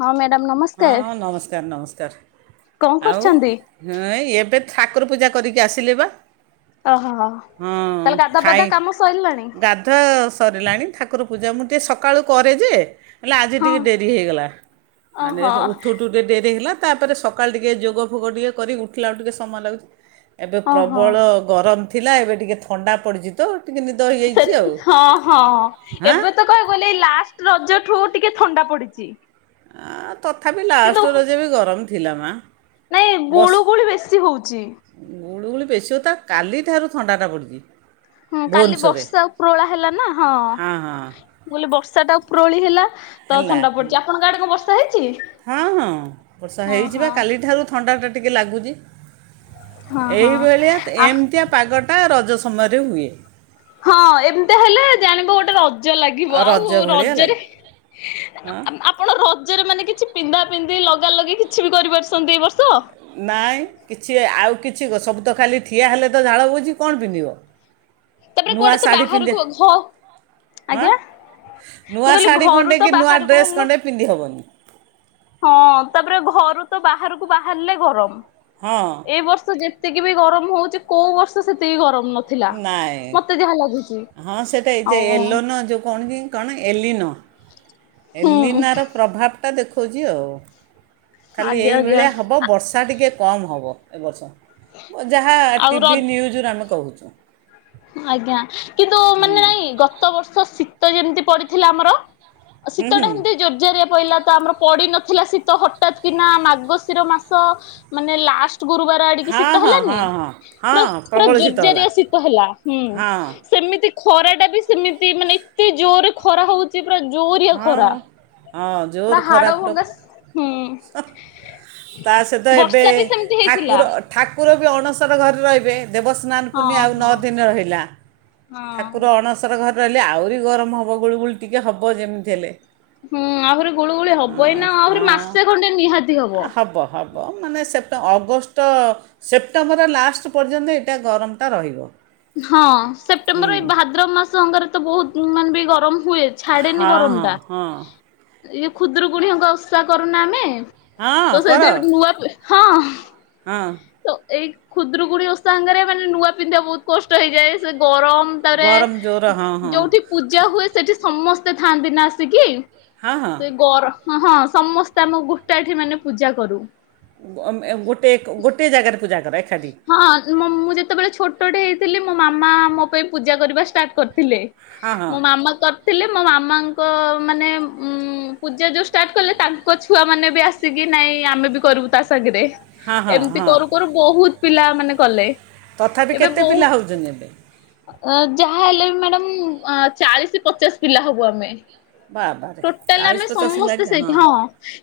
ହଁ ମ୍ୟାଡ଼ାମ ହଁ ନମସ୍କାର ନମସ୍କାର ନମସ୍କାର କଣ ଆଉ କରୁଛନ୍ତି? ହଁ ଏବେ ଠାକୁର ପୂଜା କରିକି ଆସିଲେ ବା ଓହୋ ହଁ ତାହେଲେ ଗାଧା ଖାଇ ପାଧା କାମ ସରିଲାଣି ଗାଧୁଆ ସରିଲାଣି ଠାକୁର ପୂଜା ମୁଁ ଟିକିେ ସକାଳୁ କରେ ଯେ ହେଲେ ଆଜି ହଁ ଟିକିେ ଡେରି ହୋଇଇଗଲା ମାନେ ଓହୋ। ଉଠୁଠୁ ଟିକିେ ଡେରି ହେଇଗଲା। ତାପରେ ସକାଳୁ ଟିକେ ଯୋଗ ଫୋଗ ଟିକେ କରି ଉଠିଲା ବେଳକୁ ଟିକେ ସମୟ ଲାଗୁଛି। ଏବେ ଓହୋ ପ୍ରବଳ ଗରମ ଥିଲା ଏବେ ଟିକେ ଥଣ୍ଡା ପଡିଯ ହଁ ହଁ ହାଁ ଏବେ ତ କହି ଗଲେ ଏଇ ଲାଷ୍ଟ ରଜ ଠୁ ଟିକେ ଥଣ୍ଡା ପଡିଛି। ଆ ତଥାପି କିନ୍ତୁ ଲାଷ୍ଟ ର ଯେ ବି ଗରମ ଥିଲା ମା ନାଇଁ ବସ୍ ଗୁଳୁ ଗୁଳି ବେଶୀ ହଉଛି। ଗୁଳୁଗୁଳି ପ ବେଶୀ ହ ତା କାଲି ତାାରୁ ଥଣ୍ଡାଟା ପଡ଼ିଛି। ହୁଁ କାଲି ଭୁବନେଶ୍ୱରରେ ବର୍ଷା ଉପରହଳା ହେଲା ନା ହଁ ବ ବର୍ଷା ସେଟା ଉପ୍ରୋବେଳି ହେଲା। ତ ହେଲା ଥଣ୍ଡା ପଡିଛି ଆପଣଙ୍କ ଆଡେ କଣ ବର୍ଷା ହେଇଛି? ହଁ ହଁ ବର୍ଷା ହଁ ହେଯିବା ହଁ କାଲିଠାରୁ ଥଣ୍ଡା ଟିକେ ଲାଗୁଛି। ହଁ ହଁ ଏଇଭଳିଆ ଆଉ ଏମିତିଆ ପାଗ ଟା ରଜ ସମୟରେ ହୁଏ। ହଁ ଏମିତି ହେଲେ ଜାଣିବ ଗୋଟେ ର ରଜ ଲାଗିବ ଆଉ ରଜ ଭଳିଆ ରଜରେ ଲାଗେ ହଁ ଆପଣ ରଜ ଜରେ ମାନେ କିଛି ପିନ୍ଧା ପିନ୍ଧି ଲଗା ଲଗି କିଛି ବି କରିପାରୁସନ୍ତି, ଏ ବର୍ଷ ନାଇଁ କିଛି ଆଉ କି ଛି ସବୁ ତ ଖାଲି ଠିଆ ହେଲେ ତ ଝାଳ ବୁହୁଛି କଣ ପିନ୍ଧିବ? ତାପରେ ନୂଆ କୁଆଡେ ତ ଶାଢ଼ୀ ପିନ୍ଧେ ବାହାରକୁ ଘ ହଁ ଆଜ୍ଞା ନୂଆ ମୁଁ କହିଲି ଶାଢ଼ୀ ଘରୁ ଖଣ୍ଡେ ତ କି ନୂଆ ବହାରକୁ ଡ୍ରେସ୍ ବାହାରିଲେ, ଖଣ୍ଡେ ପିନ୍ଧି ହେବନି ହଁ ତାପରେ ଘରୁ ତ ବାହାରକୁ ବାହାରିଲେ ଗରମ। ହଁ ଏଇ ବର୍ଷ ଯେତିକି ବି ଗରମ ହଉଛି କୋଉ ବର୍ଷ ସେତିକି ଗରମ ନଥିଲା। ମତେ ଯାହା ଲାଗୁଛି ଏଁ ହଁ ସେଇଟା ଏ ଯେ ଆଉ ଏଲୋନୋ ଯୋଉ, କଣ କି କଣ ଏଲିନୋ। ହୁଁ ଏଲିନା ର ପ୍ରଭାବ ଟା ଦେଖଉଛି ଆଉ। ଖାଲି ଆଜ୍ଞା ଆଜ୍ଞା। ଏଇଭଳିଆ ହବ ବର୍ଷା ଟିକେ କମ୍ ହବ ଏ ବର୍ଷ। ଯାହା ଆଉ ଟିଭି ର ନ୍ୟୁଜରୁ ଆମେ କହୁ ଆଜ୍ଞା। କିନ୍ତୁ ହୁଁ ମାନେ ନାଇଁ ଗତବର୍ଷ ଶୀତ୍ ତ ଯେମିତି ପଡିଥିଲା ଆମର। ହୁଁ ହୁଁ ଶୀତଟା ହେମତି ଜୋର୍ ଯାରିଆ ପଇଲା ତ ଆମର ପଡି ନ ଥିଲା ଶୀତ ହଠାତ୍ କିନା ମାଗଶିର ମାସ ମାନେ ଲାଷ୍ଟ୍ ଗୁରୁବାର ଆଡିକି ହଁ ଶୀତ ହଁ ହେଲାନି ହଁ ହଁ ପୁରା ହଁ ପୁରା ପ୍ରବଳ ଶୀତ ହେଲା ଜୋରଜାରିଆ ଶୀତ ହେଲା। ହୁଁ ହଁ ସେମି ଖରା ଟା ବି ସେମିତି ମାନେ ଏତେ ଜୋରରେ ଖରା ହଉଛି ପୁରା ଜୋରିଆ ହଁ ଖରା ପୁରା ଜୋର ଖରା ହାଡଭଙ୍ଗା ପୁରା ଶ ହୁଁ। ହଁ ତା ସହିତ ଏବେ ବର୍ଷା ବି ସେମିତି ହେଇଥିଲା ଠାକୁର ଠାକୁର ବି ଅଣ ସର ଘରେ ରହିବେ। ଦେବସ୍ନାନ ହଁ ପୂର୍ଣ୍ଣିମା ଆଉ ନଅ ହଁ। ଦିନ ରହିଲା ହଁ ଠାକୁର ଅଣସର ଘରେ ରହିଲେ ଆହୁରି ଗରମ ହବ ଗୁଳୁ ଗୁଳି ଟିକେ ହବ ଯେମିତି ହେଲେ। ହୁଁ ଆହୁରି ଗୁଳୁ ଗୁଳି ହବ ଏଇନା ଆହୁରି ମାସେ ଖଣ୍ଡେ ହବ ହବ ମାନେ ସେତ ଅଗଷ୍ଟ ସେପ୍ଟେମ୍ବର ଲାଷ୍ଟ୍ ପର୍ଯ୍ୟନ୍ତ ଏଇଟା ଗରମଟା ରହିବ। ହଁ ହୁଁ ସେପ୍ଟେମ୍ବର ଏଇ ଭାଦ୍ରମାସଙ୍କରେ ତ ବହୁତ ମାନେ ବି ଗରମ ହୁଏ ଛାଡ଼େନି ହଁ ଗରମ ହଁ ଟା। ହଁ ଇଏ ଖୁଦୁରୁକୁଣୀ ଏକା ଓଷା କରୁନା ଆମେ। ହଁ ତ କର ସେଇଥିରେ ବି ନୂଆ ହଁ। ତ ଏଇ ଖୁଦରୁକୁୁଡି ଓସା ସାଙ୍ଗରେ ମାନେ ନୂଆ ପିନ୍ଧିବା ବହୁତ କଷ୍ଟ ହେଇଯାଏ ସେ ଗରମ ଗରମ ଜୋର ହଁ [inaudible] ହଁ ଯୋଉଠି ପୂଜା ହୁଏ ସେଠି ସମସ୍ତ ତେ ଥାଆନ୍ତି ନା ଆସିକି ହଁ ହଁ ସେ ଗର ହଁ ହଁ ସମସ୍ତେ ଆମ ଗୋଟା ଏଠି ମାନେ ପୂଜା କରୁ ଗୋଟ ଟେ ଗୋଟେ ଜାଗାରେ ପୂଜା କର ଏକାଠି ହଁ ମଁ ମୁଁ ଯେତେବେଳେ ଛୋଟଟେ ହେଇଥିଲି ମୋ ମାମା ମା ଆମ ପାଇଁ ପୂଜା କରିବା ଷ୍ଟାର୍ଟ କରି ଥିଲେ ହଁ ମୋ ହଁ ମାମା କ ଥିଲେ ମୋ ମାମାଙ୍କ ମାନେ ମଁ ପୂଜା ଯେଉଁ ଷ୍ଟାର୍ଟ କଲେ ତାଙ୍କ ଛୁଆମାନେ ବି ଆସିକି ନାଇଁ ଆମେ ବି କରିବୁ ତା ସାଙ୍ଗରେ ହଁ ହଁ ଏମିତି ହଁ କରୁ କରୁ ବହୁତ। ପିଲା ମାନେ କଲେ ତଥାପି କେତେ ପିଲା ହଉଛନ୍ତି ଏବେ ଅଁ ଯାହା ହେଲେ ବି ମ୍ୟାଡ଼ାମ ମଁ ଚାଳିଶ ପଚାଶ ପିଲା ହବୁ ଆମେ ବାବାରେ ଟୋଟାଲ ଚାଳିଶ ଆମେ ପଚାଶ ସମସ୍ତେ ଲାଗେ ସେଇଠି ହଁ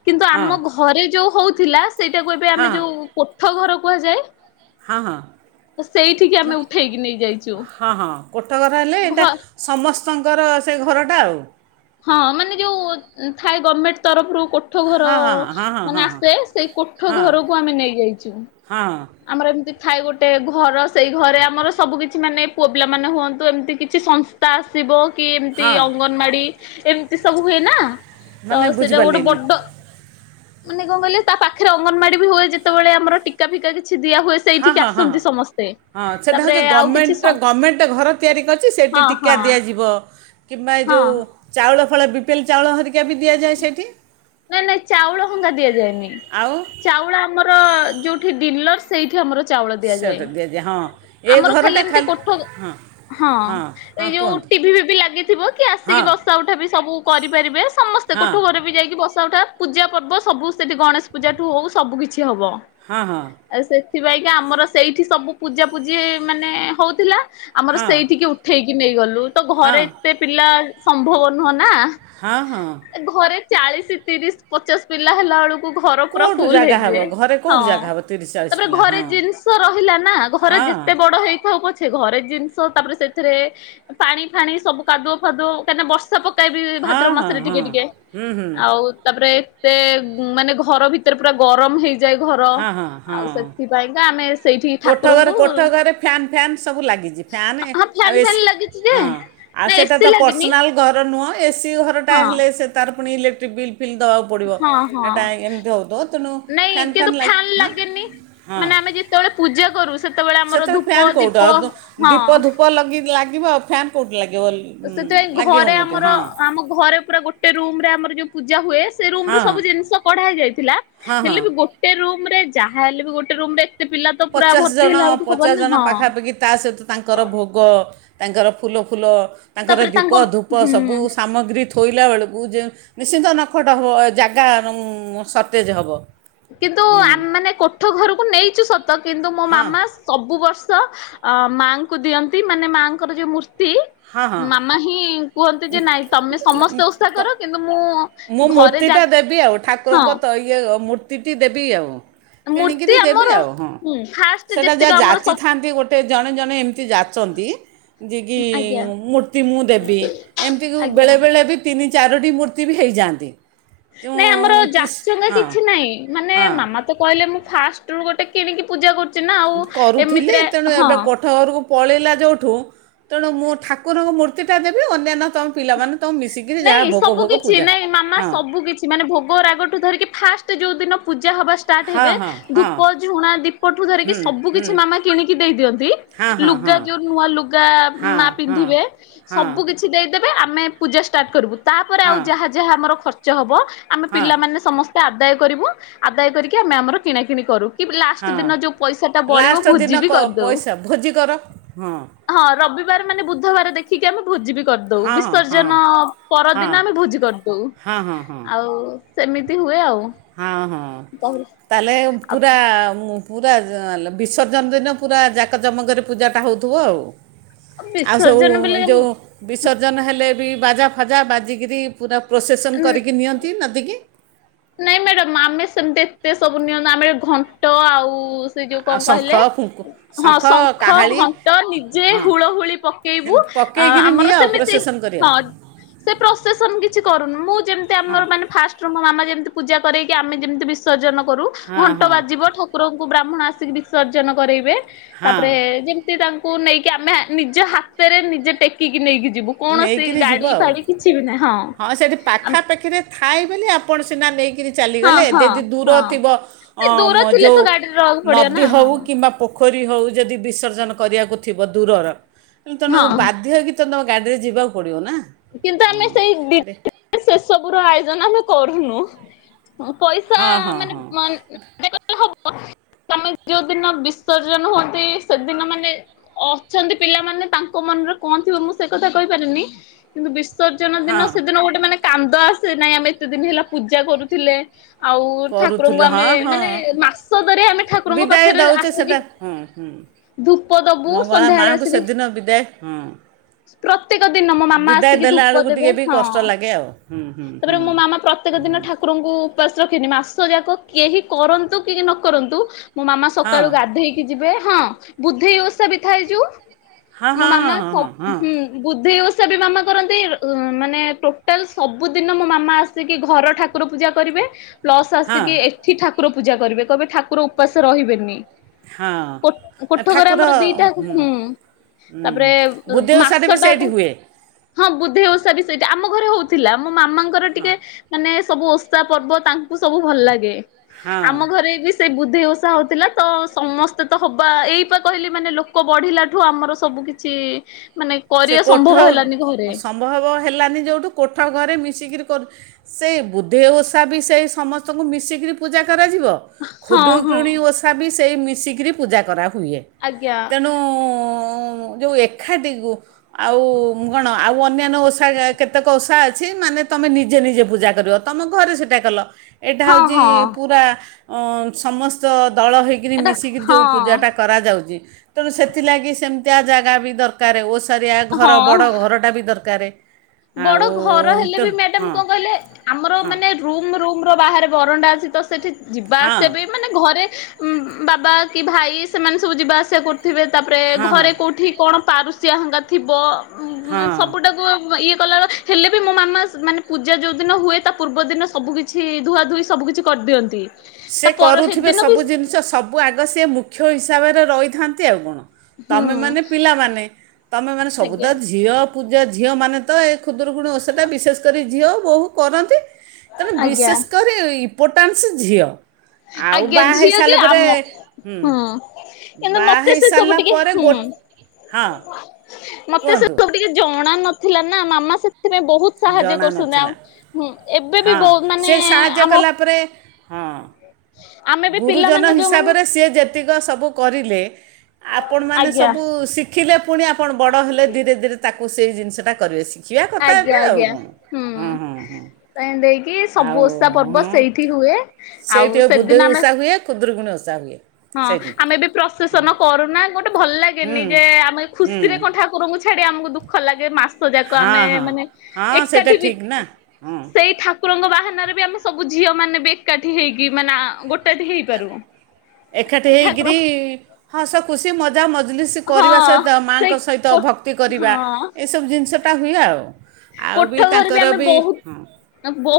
କିନ୍ତୁ ହଁ ଆମ ଘରେ ଯୋଉ ହଉଥିଲା ସେଇଟାକୁ ଏବେ ହଁ ଆମେ ଯୋଉ କୋଠ ଘର ପୁହା ଯାଏ। ହଁ ହଁ ଉଠେଇକି ନେଇଯାଇଛୁ। ହଁ ହଁ କୋଠଘରେ ହେଲେ ଘ ଏଟା ସମସ ଶଙ୍କର ସେ ଘରଟା ଆଉ ହଁ ମାନେ ଯୋଉ ଥାଏ ଗଭର୍ଣ୍ମେଣ୍ଟ୍ ତରଫରୁ କୋଠ କୋଠ ଘର ହଁ ହଁ ହଁ ହଁ ମାନେ ହଁ ହଁ ଆସେ ସେଇ କୋଠ ହଁ ଘରକୁ ଆମେ ନେଇଯାଇଛୁ ହଁ ଆମର ଏମିତି ଥାଏ ଗୋଟେ ଘର ସେଇ ଘରେ ଆମର ସବୁକିଛି ମାନେ ପୁଅ ପିଲା ମାନେ ହୁଅନ୍ତୁ ଏମିତି କିଛି ସଂସ୍ଥା ଆସିବ କି ଏମିତି ହଁ ଅଙ୍ଗନବାଡ଼ି ଏମିତି ସବୁ ହୁଏ ନା। ତ ମାନେ ସେଇଟା ଗୋଟେ ବୁଝିପାରିଲିନି ବଡ ମାନେ କଣ କହିଲେ ତା ପାଖରେ ଅଙ୍ଗନବାଡି ବି ହୁଏ ଯେତେବେଳେ ଆମର ଟିକା ଫିକା କି? ହଁ ହଁ ହଁ ହଁ ହଁ ସେଇଟା ତାପରେ ହଉଛି ଆଉ କିଛି ଗମେଣ୍ଟ ସଂ ଗମେଣ୍ଟ ଘର ତିଆରି କରିଛି ସେଇଠି ହଁ ଟୀକା ହଁ ଦିଆଯିବ। କିମ୍ବା ଏ ଯୋଉ ହଁ। ଚାଉଳ ଫଳ ବିପିଏଲ ଚାଉଳର ହେରିକା କେବି ଦିଆଯାଏ ସେଠି? ନାଇଁ ନାଇଁ ଚାଉଳ ହଙ୍କା ଦିଆଯାଏନି, ଆଉ ଚାଉଳ ଆମର ର-ଯୋଉଠି ଡିିଲର ସେଇଠି ଆମର ଚାଉଳ ଦିଆଯାଏ, ସେଟା ହଁ ଏ ଆମର ଖାଲି ଘରଟା ଏମିତି କୋଠକ ହଁ ହଁ ଏଇ ହଁ ଯୋଉ କୁହନ୍ତୁ ଟିଭି ଫିଭି ଲାଗିଥିବ କି ଆସିକି ହଁ ବସା ଉଠା ଵି ସବୁ କରି ପାରିବେ ସ ସମସ୍ତେ ହଁ କୋଠ ଘରେ ବି ଯାଇକି ବସ ସ ଉଠା ପୂଜା ପର୍ବ ସବୁ ସେଠି ଗଣେଶ ପୂଜା ଠୁ ହଉ ସବୁ କିଛି ସିଏ ହବ ହଁ ହଁ ଏ ସେ ସେଥିପାଇଁ କା ଆମର ସେଇଠି ସବୁ ପୂଜା ପୂଜି ମାନେ ହଉଥିଲା। ଆମର ହଁ ସେଇଠିକି ଉଠେଇକି ନେଇଗଲୁ ତ ଘରେ ହଁ ଏତେ ପିଲା ସମ୍ଭବ ନୁହଁ ନା। ହଁ ହଁ। ଚାଳିଶି ତିରିଶ ପଚାଶ ପିଲା ହେଲା ବେଳୁ ଘର ପୁରା କେଉଁଠୁ ଫୁଲ ଜାଗା ହେବ ହେଇଯିବେ, ଘରେ କେଉଁଠୁ ହଁ ଜାଗା ହେବ ତିରିଶ ଚାଳିଶ ତାପରେ ପିଲା ଘରେ ହଁ ଜିନିଷ ରହିଲା ନା ଘରେ ହଁ ଯେତେ ବଡ ହେଇଥାଉ ପଛେ ଘରେ ଜିନିଷ ତାପରେ ସେଥିରେ ପାଣି ଫାଣି ସବୁ କାଦୁଅ ଫାଦୁଅ କାହିଁକିନା ବର୍ଷା ପ ଟା ବି ହଁ ଭାଦ୍ରବ ହଁ ମାସରେ ହଁ ଟିକେ ଟିକେ ହୁଁ ହୁଁ ଆଉ ତାପରେ ଏତେ ମାନେ ଘର ଭିତରେ ପୁରା ଗରମ ହେଇ ଯାଇ ଘର ହଁ ହଁ ଆଉ ହଁ ସେଥିପାଇଁକା ଆମେ ସେଇଠି କୋଠ ଘରେ ଠାକୁରଙ୍କୁ କୋଠ ହଁ ଘରେ ଫ୍ୟାନ୍ ଫ୍ୟାନ୍ ସବୁ ଲାଗିଚି, ଫ୍ୟାନ୍ ଫ୍ୟାନ ଏ-ଆଉ ଏସ ଫ୍ୟାନ ଲାଗିଛି ଯେ ହଁ ଆଉ ନା ସେଟା ଏସି ତ ଲାଗିନି ପର୍ସନାଲ୍ ଘର ନୁହଁ। ଏସିି ଘର ଟା ହଁ ହେଲେ ସେ ତାର ପୁଣି ଇଲେକ୍ଟ୍ରିକ୍ ବିଲ୍ ଫିଲ୍ ଦବାକୁ ପଡ଼ିବ ହଁ ହଁ। ହେଟା ଏମିତି ହଉଥିବ ତେଣୁ ନାଇଁ ଫ୍ୟାନ୍ କିନ୍ତୁ ଫ୍ୟାନ୍ ଲାଗ ହାଁ ଲାଗେନି। ହଁ। ମାନେ ଆମେ ଯେତେବେଳେ ପୂଜା କରୁ ସେତେବେଳେ ଆମର ସେଥିରେ ଧୂପ ଫ୍ୟାନ୍ କେଉଁଠି ଦୀପ ଆଉ ଦୁ- ହଁ ଦୀପ ଧୂପ ଲଗି ଲାଗିବ ଆଉ ଫ୍ୟାନ୍ କୋଉଠୁ ଲା ଅ, ସେଥିପାଇଁ ଘରେ ଆମର ଆମ ଘରେ ପୁରା ଗୋଟେ ରୁମ୍ ରେ ଆମର ଯୋଉ ପୂ ଜା ହୁଏ। ସେ ରୁମ୍ ହଁ ରୁ ସବୁ ଜିନିଷ କଢା ହେଇ ଯାଇ ଥିଲା ହଁ ହଁ ହେଲେ ବି ଗୋଟେ ରୁମ୍ ରେ ଯାହା ହେଲେ ବି ଗୋଟେ ରୁମ୍ ରେ ଏତେ ପିଲା ତ ପୁରା ପଚାଶ ଭର୍ତ୍ତି ଜଣ ହେଲା ବେଳକୁ ପଚାଶ ହବନି ଜଣ ହଁ। ପାଖାପାଖି ତା ସହିତ ତାଙ୍କର ଭୋଗ ତାଙ୍କର ଫୁଲ ଫୁଲ। ତାଙ୍କର ତାପରେ ଦୀପ ତାଙ୍କ ଧୂପ ସବୁ ହୁଁ। ସାମଗ୍ରୀ ଥୁ ଥୋଇଲା ବେଳକୁ ଯେ ନିଶ୍ଚିନ୍ତ ନଖଟ ହେବ ଜାଗା ସର୍ଟେଜ୍ ହେବ। କିନ୍ତୁ ହଁ ଆମ ମାନେ କୋ ଠ ଘରକୁ ନେଇଛୁ ସତ ତ କିନ୍ତୁ ମୋ ହଁ ମାମା ସବୁ ବର୍ଷ ମାଙ୍କୁ ଦିଅନ୍ତି ମାନେ ମାଆଙ୍କର ଯୋଉ ମୂର୍ତ୍ତି । ହଁ ଅଛି ହଁ ମାମା ହିଁ କୁହନ୍ତି ଯେ ନାଇଁ ତମେ ସମସ୍ତେ ଓସା କର କିନ୍ତୁ ମୁଁ ମୁଁ ଘରେ ଜା ମୂର୍ତ୍ତିଟା ହଁ ତିଟି ଦେବି ଆଉ ମୂର୍ତ୍ତି କିଣିକିରି ଦେବି ଆମର ଆଉ ହଁ। ଫାଷ୍ଟ ଯେତିକ ଆମର ସବୁ । ଜଣ ଜଣେ ଏମ ଯାଛନ୍ତି ଯେ କି ଆଜ୍ଞା ମୂର୍ତ୍ତି ମୁଁ ଦେବି ଏମିତି ଆଜ୍ଞା। ବେଳେ ବଳେ ବି ତିନି ଚାରୋଟି ମୂର୍ତ୍ତି ବି ହେଇଯାଆନ୍ତି । ନାଇଁ ଆମର ଜାଚନା କିଛି ନାଇଁ ମାନେ ହଁ ମାମା ତ କହିଲେ ମୁଁ ଫାଷ୍ଟ । ଗୋଟେ କିଣି କି ପୂଜା କ କରୁଥିଲି ତେଣୁ ଏବେ କୋଠ ଘରକୁ ପଳେଇଲା ଯୋଉଠୁ ତେଣୁ ମୁଁ ଠାକୁରଙ୍କ ମୁର ର୍ତ୍ତି ଟା ଦେବି ଅନ୍ୟାନ୍ୟ । ନାଇଁ ସବୁ କିଛି ପୂଜା ନାଇଁ ମାମା ହଁ ସବୁ କିଛି ମାନେ ଭୋଗ ରାଆଗଠୁ ଧରିକି ଫାଷ୍ଟ ଯୋଉ । ଦିନ ପୂଜ ପୂଜା ହବା ଷ୍ଟେଟ ହଁ ହେବେ ହଁ ଧୂପ ହଁ। ଝୁଣା ଦିପଠୁ ଧରିକି ସବୁ କିଛି ମାମା କିଣିକି ଦେଇ ଦିଅନ୍ତି ଲୁଗା ଯୋଉ ନୂଆ ଲୁଗା ମା ପିନ୍ଧିବେ ହଁ ସବୁ କିଛି ଦେଇ । ଦେବେ ଆମେ ପୂଜା ଷ୍ଟାର୍ଟ କରବୁ । ତାପରେ ଆଉ ହଁ ଯାହା ଯାହା ଆମର ଖର୍ଚ୍ଚ ଚ୍ଚ ହବ । ଆମେ ହଁ ହଁ ପିଲାମାନେ ସମସ୍ତେ ଆଦାୟ କରିବୁ ଆଦାୟ କରିକି ଆମେ ଆମର କିଣାକିଣି କରୁ । କି ଲାଷ୍ଟ ହଁ ଦିନ ଯୋଉ ପଇସା ଟା ବଳିବ ଲାଷ୍ଟ ଭୋଜି ଦିନ ବି କ କରିଦଉ ପଇସା ଭୋଜି କର ହଁ ହଁ ରବି ବାର ମାନେ ବୁଧବାର ଦେଖି ଆମେ ଭୋଜି ବି କ ଦଉ ହଁ ହଁ ହଁ ବିସର୍ଜନ ହଁ ପରଦିନ ହଁ ଆମେ ଭୋଜି କରିଦଉ ହଁ ହଁ ଆଉ । ସେମିତି ହୁଏ ଆଉ । ହଁ ହଁ ତାହେଲେ ପୁରା ତାପରେ ମୁ ପୁରା ଯା ଲ ବିସର୍ଜନ ଦିନ ପୁରା ଜାକ ଜମକରେ ପୂଜାଟା ହେଉଥିବ ଆଉ । ଆଉ ସବୁ ବିସର୍ଜନ ବେଲେ ଯୋଉ ବିସର୍ଜନ ହେଲେ ବାଜା ଫାଜା ବାଜିିକରି ପୁରା । ପ୍ରୋସେସନ୍ କରିକି ନିଅନ୍ତି ନଦିକି । ନାଇଁ ମ୍ୟାଡ଼ାମ ଆମେ ସେମିତି ଏତେ ସବୁ ନିଅନ୍ତୁ ଆମେ ଘଣ୍ଟ ଆଉ ସେ ଯୋଉ ଆଉ କଣ ଶଙ୍ଖ କହିଲେ ଫୁଙ୍କୁ ହଁ ଶଙ୍ଖ କାହାଳି ଘଣ୍ଟ ନିଜେ ହଁ ହୁଳ ହୁଳି ପକେଇବୁ ହେନ୍ତି ପକେଇକିରି ଆମର ନିଅ ସେମିତି ପ୍ରୋସେସନ୍ କରିବ ହଁ ସେ ପ୍ରସେସନ କିଛି କରୁନି ମୁଁ ଯେମତି ହଁ ଆମର ମାନେ ଫା ମୋ ମାମା ଯେମିତି ପୂଜା କରଇକି ଆମେମିତି ବିସର୍ଜ ହଁ ଘଣ୍ଟ ହଁ ବାଜିବ ଠକୁରଙ୍କୁ ଆପଣ ଆସିକି ବିସର୍ଜନ କରେଇବେ ହଁ ତାପରେ ଯେମିତି ତାଙ୍କ ଙ୍କୁ ନେଇକି ଆମେ ନିଜ ହାତରେ ନିଜେ ଟେକିକି ନେଇକି ଯିବୁ କୌଣସି ନେଇକିରି ଯିବ ଗାଡି ଆଉ ଫାଡି କିଛି ବି ନାହିଁ ହଁ ସେଠି ପାଖାପାଖିରେ ଥାଏ ବୋଲି ଆପଣ ନା ନେଇ କିରି ହଁ ଚାଲିଗଲେ ଏ ହଁ ଯେଦି ଦୂର ଥିବ ହଁ ଦୂର ଥିଲେ ଯୋଉ ତ ଗାଡିରେ ରହିବାକୁ ପଡିବ ନଦୀ ନା ହଉ ହଁ କିମ୍ବା ପୋ ପୋଖରୀ ହଉ ଯଦି ବିସର୍ଜନ କରିବାକୁ ଥିବ ଦୂରର ହେଲେ ତମକୁ ହଁ ବାଧ୍ୟ ହେଇକି ତ ତମେ ଗାଡିରେ ଯିବାକୁ ପଡିବ ନା। କିନ୍ତୁ ଆମେ ସେଇ ସେଠି ସେସବୁ ର ଆୟୋଜନ ଆମେ କରୁନୁ। ପଇସା ହଁ ହଁ ହଁ ମାନେ ହବ ଆମେ ଯୋଉ ଦିନ ବିସର୍ଜନ ହୁଅନ୍ତି ସେଦିନ ମାନେ ଅଛନ୍ତି ପିଲାମାନେ ତାଙ୍କ ମନରେ କଣ ଥିବ ମୁଁ ସେ କଥା କହିପାରିବିନି କିନ୍ତୁ ବିସ ବିସର୍ଜନ ଦିନ ହଁ ସେଦିନ ଗୋଟେ ମାନେ କାନ୍ଦ ଆସେ ନାଇଁ ଆମେ ଏତେ ଦିନ ହେଲା ପୂଜା କରୁଥିଲେ। ଆଉ ଠାକୁରଙ୍କୁ କରୁଥିଲୁ ଆମେ ହଁ ହଁ ମାନେ ମାସ ଧରି ଆମେ ଠାକୁରଙ୍କ ବିଦାୟ ପାଖରେ ଦେଉଛେ ଆସିକି ସେଟା ହୁଁ ହୁଁ ଧୂପ ଦବୁ ମଙ୍ଗଳା ସନ୍ଧ୍ୟାବେଳେ ମା'ଙ୍କୁ ଆସିକି ସେଦିନ ବିଦାୟ ହଁ ପ୍ରତ୍ୟେକ ଦିନ ମୋ ମାମା ବିଦାୟ ଦେଲା ଧୂପ ବେଳକୁ ଦେବେ ଟିକେ ବି ହଁ କଷ୍ଟ ଲାଗେ ଆଉ ହୁଁ ହୁଁ ହୁଁ ତାପରେ ମୋ ମାମା ପ୍ରତ୍ୟେକ ଦିନ ହୁଁ ଠାକୁରଙ୍କୁ ମା ରଖିନି ମାସ ଯାକ କେହି କରନ୍ତୁ କେହି ନ କରନ୍ତୁ ମୋ ମାମା ହଁ ସକାଳୁ ଗାଧେଇକି ଯିବେ ହଁ ବୁଧେଇ ଓଷା ବି ଥାଏ ଯୋଉ ହଁ ମୋ ମାମା ହଁ ହଁ ସବୁ ହଁ ହୁଁ ବୁଧେଇ ଓଷା ଓଷା ବି ମାମା କରନ୍ତି ମାନେ ଟୋଟାଲ ସବୁ ଦିନ ମୋ ମାମା ଆସିକି ଘର ଠାକୁର ପୂଜା କରିବେ ପ୍ଲସ୍ ହଁ ଆସିକି ଏଠି ଠାକୁ ଠାକୁର ପୂଜା କରିବେ କହିବେ ଠାକୁର ଉପାସ ରହିବେନି ହଁ କୋଠ ହଁ କୋଠଘର ଠାକୁର ଆମର ଦିଟା ହୁଁ ହୁଁ ତାପରେ ବୁଧେଇ ଓଷାରେ ବି ସେଇଠି ମାସଟାକୁ ହୁଏ ହଁ ବୁଧେଇ ଓଷା ବି ସେଇଟି ଆମ ଘରେ ହଉଥିଲା। ମୋ ମାମାଙ୍କର ହଁ ଟିକେ ମାନେ ସବୁ ଓଷା ପର୍ବ ତାଙ୍କୁ ସବୁ ଭଲ ଲାଗେ । ହଁ ଆମ ଘରେ ବି ସେ ବୁଧେଇ ଓଷା ହଉଥିଲା ତ ସମସ୍ତେ ତ ହବା ଏଇପା କହିଲେ ମାନେ ଲୋକ ବଢିଲା ଠୁ ଆମର ସବୁ କିଛି ମାନେ ସେ କରିବା କୋଠ ସମ୍ଭବ ହେଲାନି ଘରେ ସମ୍ଭବ ହେଲାନି ଯୋଉଠୁ କୋଠ ଘରେ ମିଶିକରି କର ସେଇ ବୁଦ୍ଧେଇ ଓଷା ବି ସେଇ ସମସ୍ତଙ୍କୁ ମିଶିକିରି ପୂଜା କରାଯିବ ହଁ ହଁ ଖୁଦୁରୁକୁଣୀ ଓଷା ବି ସେଇ ମିଶିକିରି ପୂଜା କର ହୁଏ ଆଜ୍ଞା ତେଣୁ ଯୋଉ ଏକାଠି ଆଉ କଣ ଆଉ ଅନ୍ୟାନ୍ୟ ଓଷା କେତେକ ଓଷା ଅଛି ମାନେ ତମେ ନିଜେ ନିଜେ ପୂଜା କରିବ ତମ ଘରେ ସେଟା କଲ ଏଇଟା ହଁ ହୋଉଚି ହଁ ପୁରା ଅ ସମସ୍ତ ଦଳ ହେଇକରି ଏଟା ମିଶିକିରି ଯେଉଁ ପୂଜାଟା ହଁ କରାଯାଉଚି ତେଣୁ ସେଥିଲାଗି ସେମତି ଓସାରିଆ ଜାଗା ବି ଦରକାର ଓ ଓସାରିଆ ଘର ହଁ ବଡ଼ ଘରଟା ବି ଦର କରେ ବଡ ଘର ହେଲେ ବି ମ୍ୟାଡାମ କଣ କହିଲେ ଆମର ହଁ ମାନେ ରୁମ ରୁ ରୁମର ବାହାରେ ବରଣ୍ଡା ଅଛି ତ ସେଠି ଯିବା ହଁ ଆସିବା ବି ମାନେ ଘରେ ବାବା କି ଭାଇ ସେମାନେ ସବୁ ଯିବା ଆସିବା କ ରୁଥିବେ ତାପରେ ହଁ ହଁ ଘରେ କୋଉଠି କଣ ପାରୁସିୟା ହଙ୍ଗା ଥିବ। ହଁ ସବୁଟାକୁ ଇଏ ହେଲେ ବି ମୋ ମାମା ମାନେ ପୂଜା ଯୋଉ ଦିନ ହୁଏ ତା ପୂର୍ବ ଦିନ ସବୁ କିଛି ଧୁଆ ଧୁୋଇ ସବୁ କିିଛି କରିଦିଅନ୍ତି। ତା ସେ ପର କରୁଥିବେ ସେଦିନ ବି ସବୁ ଜିନିଷ ସବୁ ଆଗ ସିଏ ମୁଖ୍ୟ ହିସାବରେ ହିସାବରେ ରହିଥାନ୍ତି ଆଉ କଣ ହୁଁ ତମେମାନେ ପିଲାମାନେ ତମେମାନେ ସବୁତ ଆଜ୍ଞା ଝିଅ ପୂଜା ଝିଅମାନେ ତ ଏ ଖୁଦୁରୁକୁଣ ଓଷଟା ବିଶେଷ କରି ଝିଅ ବୋହୁ କରନ୍ତି। ତେଣୁ ଆଜ୍ଞା ବିଶେଷ କରି ଇମ୍ପୋଟାଂଶ ଝିଅ ଆଉ ଆଜ୍ଞା ବାହା ଝିଅ ଯେ ହେଇସାରିଲା ପରେ ଆମ ହୁଁ କିନ୍ତୁ ବାହା ମତେ ସେ ସବୁ ହେଇସାରିଲା ଟିକେ ପରେ ଗୋ ହୁଁ ହଁ ମତେ ସେ କୁହନ୍ତୁ ସବୁ ଟିକେ ଜ ଜଣା ନଥିଲା ନା ମାମା ସେ ସେଥିପାଇଁ ବହୁତ ସାହାଯ୍ୟ ଜଣା କରୁଚନ୍ତ ନଥିଲା ଆଁ ଏବେ ବି ହଁ ବୋହୁ ସେ ମାନେ ସାହାଯ୍ୟ ଆମ କଲା ପରେ ହଁ ଆମେ ବି ଗୁରୁଜନ ପିଲାମାନେ ଯୋଉମାନେ ହିସାବରେ ସିଏ ଯେତିକ ସବୁ କରିଲେ [inaudible] ଆପଣମାନେ ଆଜ୍ଞା ସବୁ ଶିଖିଲେ ପୁଣି ଆପଣ ବଡ ହେଲେ ଧୀରେ ଧୀରେ ତା ତାକୁ ସେଇ ଜିନିଷ ଟା କରିଆସି। ଆଜ୍ଞା ଆଜ୍ଞା ହୁଁ ହଁ ହଁ ଏନ୍ତେ ହେଇକି ସବୁ ଆଉ ଓଷା ପର୍ବ ସେଇଠି ହୁଏ। ଆଉ ସେ ଯୋଉ ଓଷା ହୁଏ ଖୁଦୁରୀକୁଣି ଓ ଜା ହୁଏ। ହଁ ସେଇଠି ଆମେବି ପ୍ରଶେସନ କରୁନା ଗୋଟେ ଭଲ ହୁଁ ଲାଗେନି ଯେ ଆମେ ହୁଁ ଖୁସିରେ କଣ ଠାକୁରଙ୍କୁ [unintelligible] ଆମକୁ ଦୁଃଖ ଲାଗେ ମାସ ସଯାକ ହଁ ଆମେ ହଁ ମାନେ ହଁ ସେଇଟା ଏକାଠି ବି ଠିକ୍ ନା ହଁ ସେଇଠାକ କୁରଙ୍କ ବାହାନାରେ ବି ଆମେ ସବୁ ଝିଅ ମାନେ ବି ଏକାଠି ହେଇକି ମାନେ ଆ ଗୋଟ କାଠି ହେଇପାରୁନୁ। ଖାଠି ହେଇକରି ହସ ଖୁସି ମଜା ମଜଲିସ ହଁ କରିବା ସହିତ ସେ ମାଆଙ୍କ ସହିତ କୋ ଭକ୍ତି କରିବା। ହଁ ଏସବୁ ଜିନ [unintelligible] ଶଟା ହୁଏ ଆଉ। ଆଉ କୋଠ ଘରେ ବି ତାଙ୍କର ଆମେ ବହୁତ, ହଁ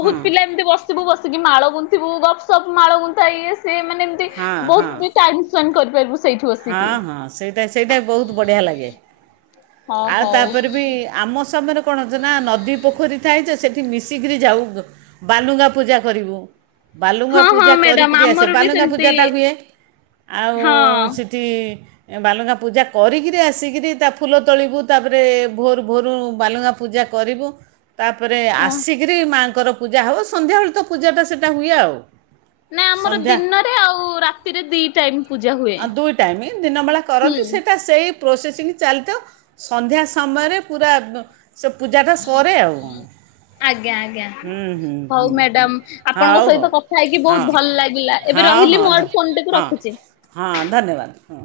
ହଁ ପିଲା ଏମିତି ବସିବୁ ବସିକି ମାଳ ଗୁନ ଥିବୁ ଗପ୍ ସପ୍ ମାଳ ଗୁନ୍ଥା ଇଏସ। ସେ ମାନେ ଏମତି ହଁ ହଁ ବହୁତ ବି ଟାଇମ୍ ସ୍ପେଣ୍ଡ କରିପାରିବୁ। ସେଇଠି ହଁ ବସିକି। ହଁ ସେଇଟା ସେଇଟା ବହୁତ ବଢ଼ିଆ ଲାଗେ। ହଁ ଆଉ ହଉ ତାପରେ ବି ଆମ ସମର ପଣଜ ନା ନଦୀ ପୋଖରୀ ଥାଇ ଯେ ସେଠି ମିଶିକିରି ଯାଉ ବାଲୁଙ୍ଗା ପୂଜା କରିବୁ। ବାଲୁଙ୍ଗା ହଁ ହଁ ପୂଜା ମ୍ୟାଡାମ କରିକିରି ଆସେ ଆମର ବି ବାଲୁଙ୍ଗା ସେମିତି ପୂଜାଟା ହୁଏ। ଆଉ ହଁ ସେଠି ବାଲୁଙ୍ଗା ପୂଜା କରିକିରି ଆସିକିରି ତା ଫୁଲ ତୋଳିବୁ ତାପରେ ଭୋରୁ ଭୋରୁ ବାଲୁଙ୍ଗା ପୂଜା କରିବୁ। ତାପରେ ଓ ଆସିକିରି ମା କର ପୂଜା ହଉ ସନ୍ଧ୍ୟାବେଳେ ତ ପୂାଜା ଟା ସେଟା ହୁଏ ଆଉ। ନାଁ ଆମର ସନ୍ଧ୍ୟା ଦିନରେ ଆଉ ରାତିରେ ଦି ଟାଇମ୍ ପୂଜା ହୁଏ ଆଉ ଦୁଇ ଟାଇମ୍ ଦିନବେଳା ହୁଁ। କରନ୍ତି ସେଇଟା ସେଇ ପ୍ରୋସେସିଂ ଚାଲିଥାଉ। ସନ୍ଧ୍ୟା ସମୟରେ ପୁରା ସେ ପୂଜାଟା ସରେ ଆଉ କ'ଣ ଆଜ୍ଞା ଆଜ୍ଞା ହୁଁ ହୁଁ ହୁଁ ହଉ ହୁଁ ମ୍ୟାଡାମ୍ ଆପଣଙ୍କ ହଉ ହଉ ସହିତ କଥା ହେଇକି ବହୁତ ହଁ ଭଲ ଲାଗିଲା। ଏବେ ରହିଲି ହଁ ହଁ ମୋଆଡୁ ଫୋନଟା କୁ ହଁ ରଖୁଚି। ହଁ ଧନ୍ୟବାଦ ହଁ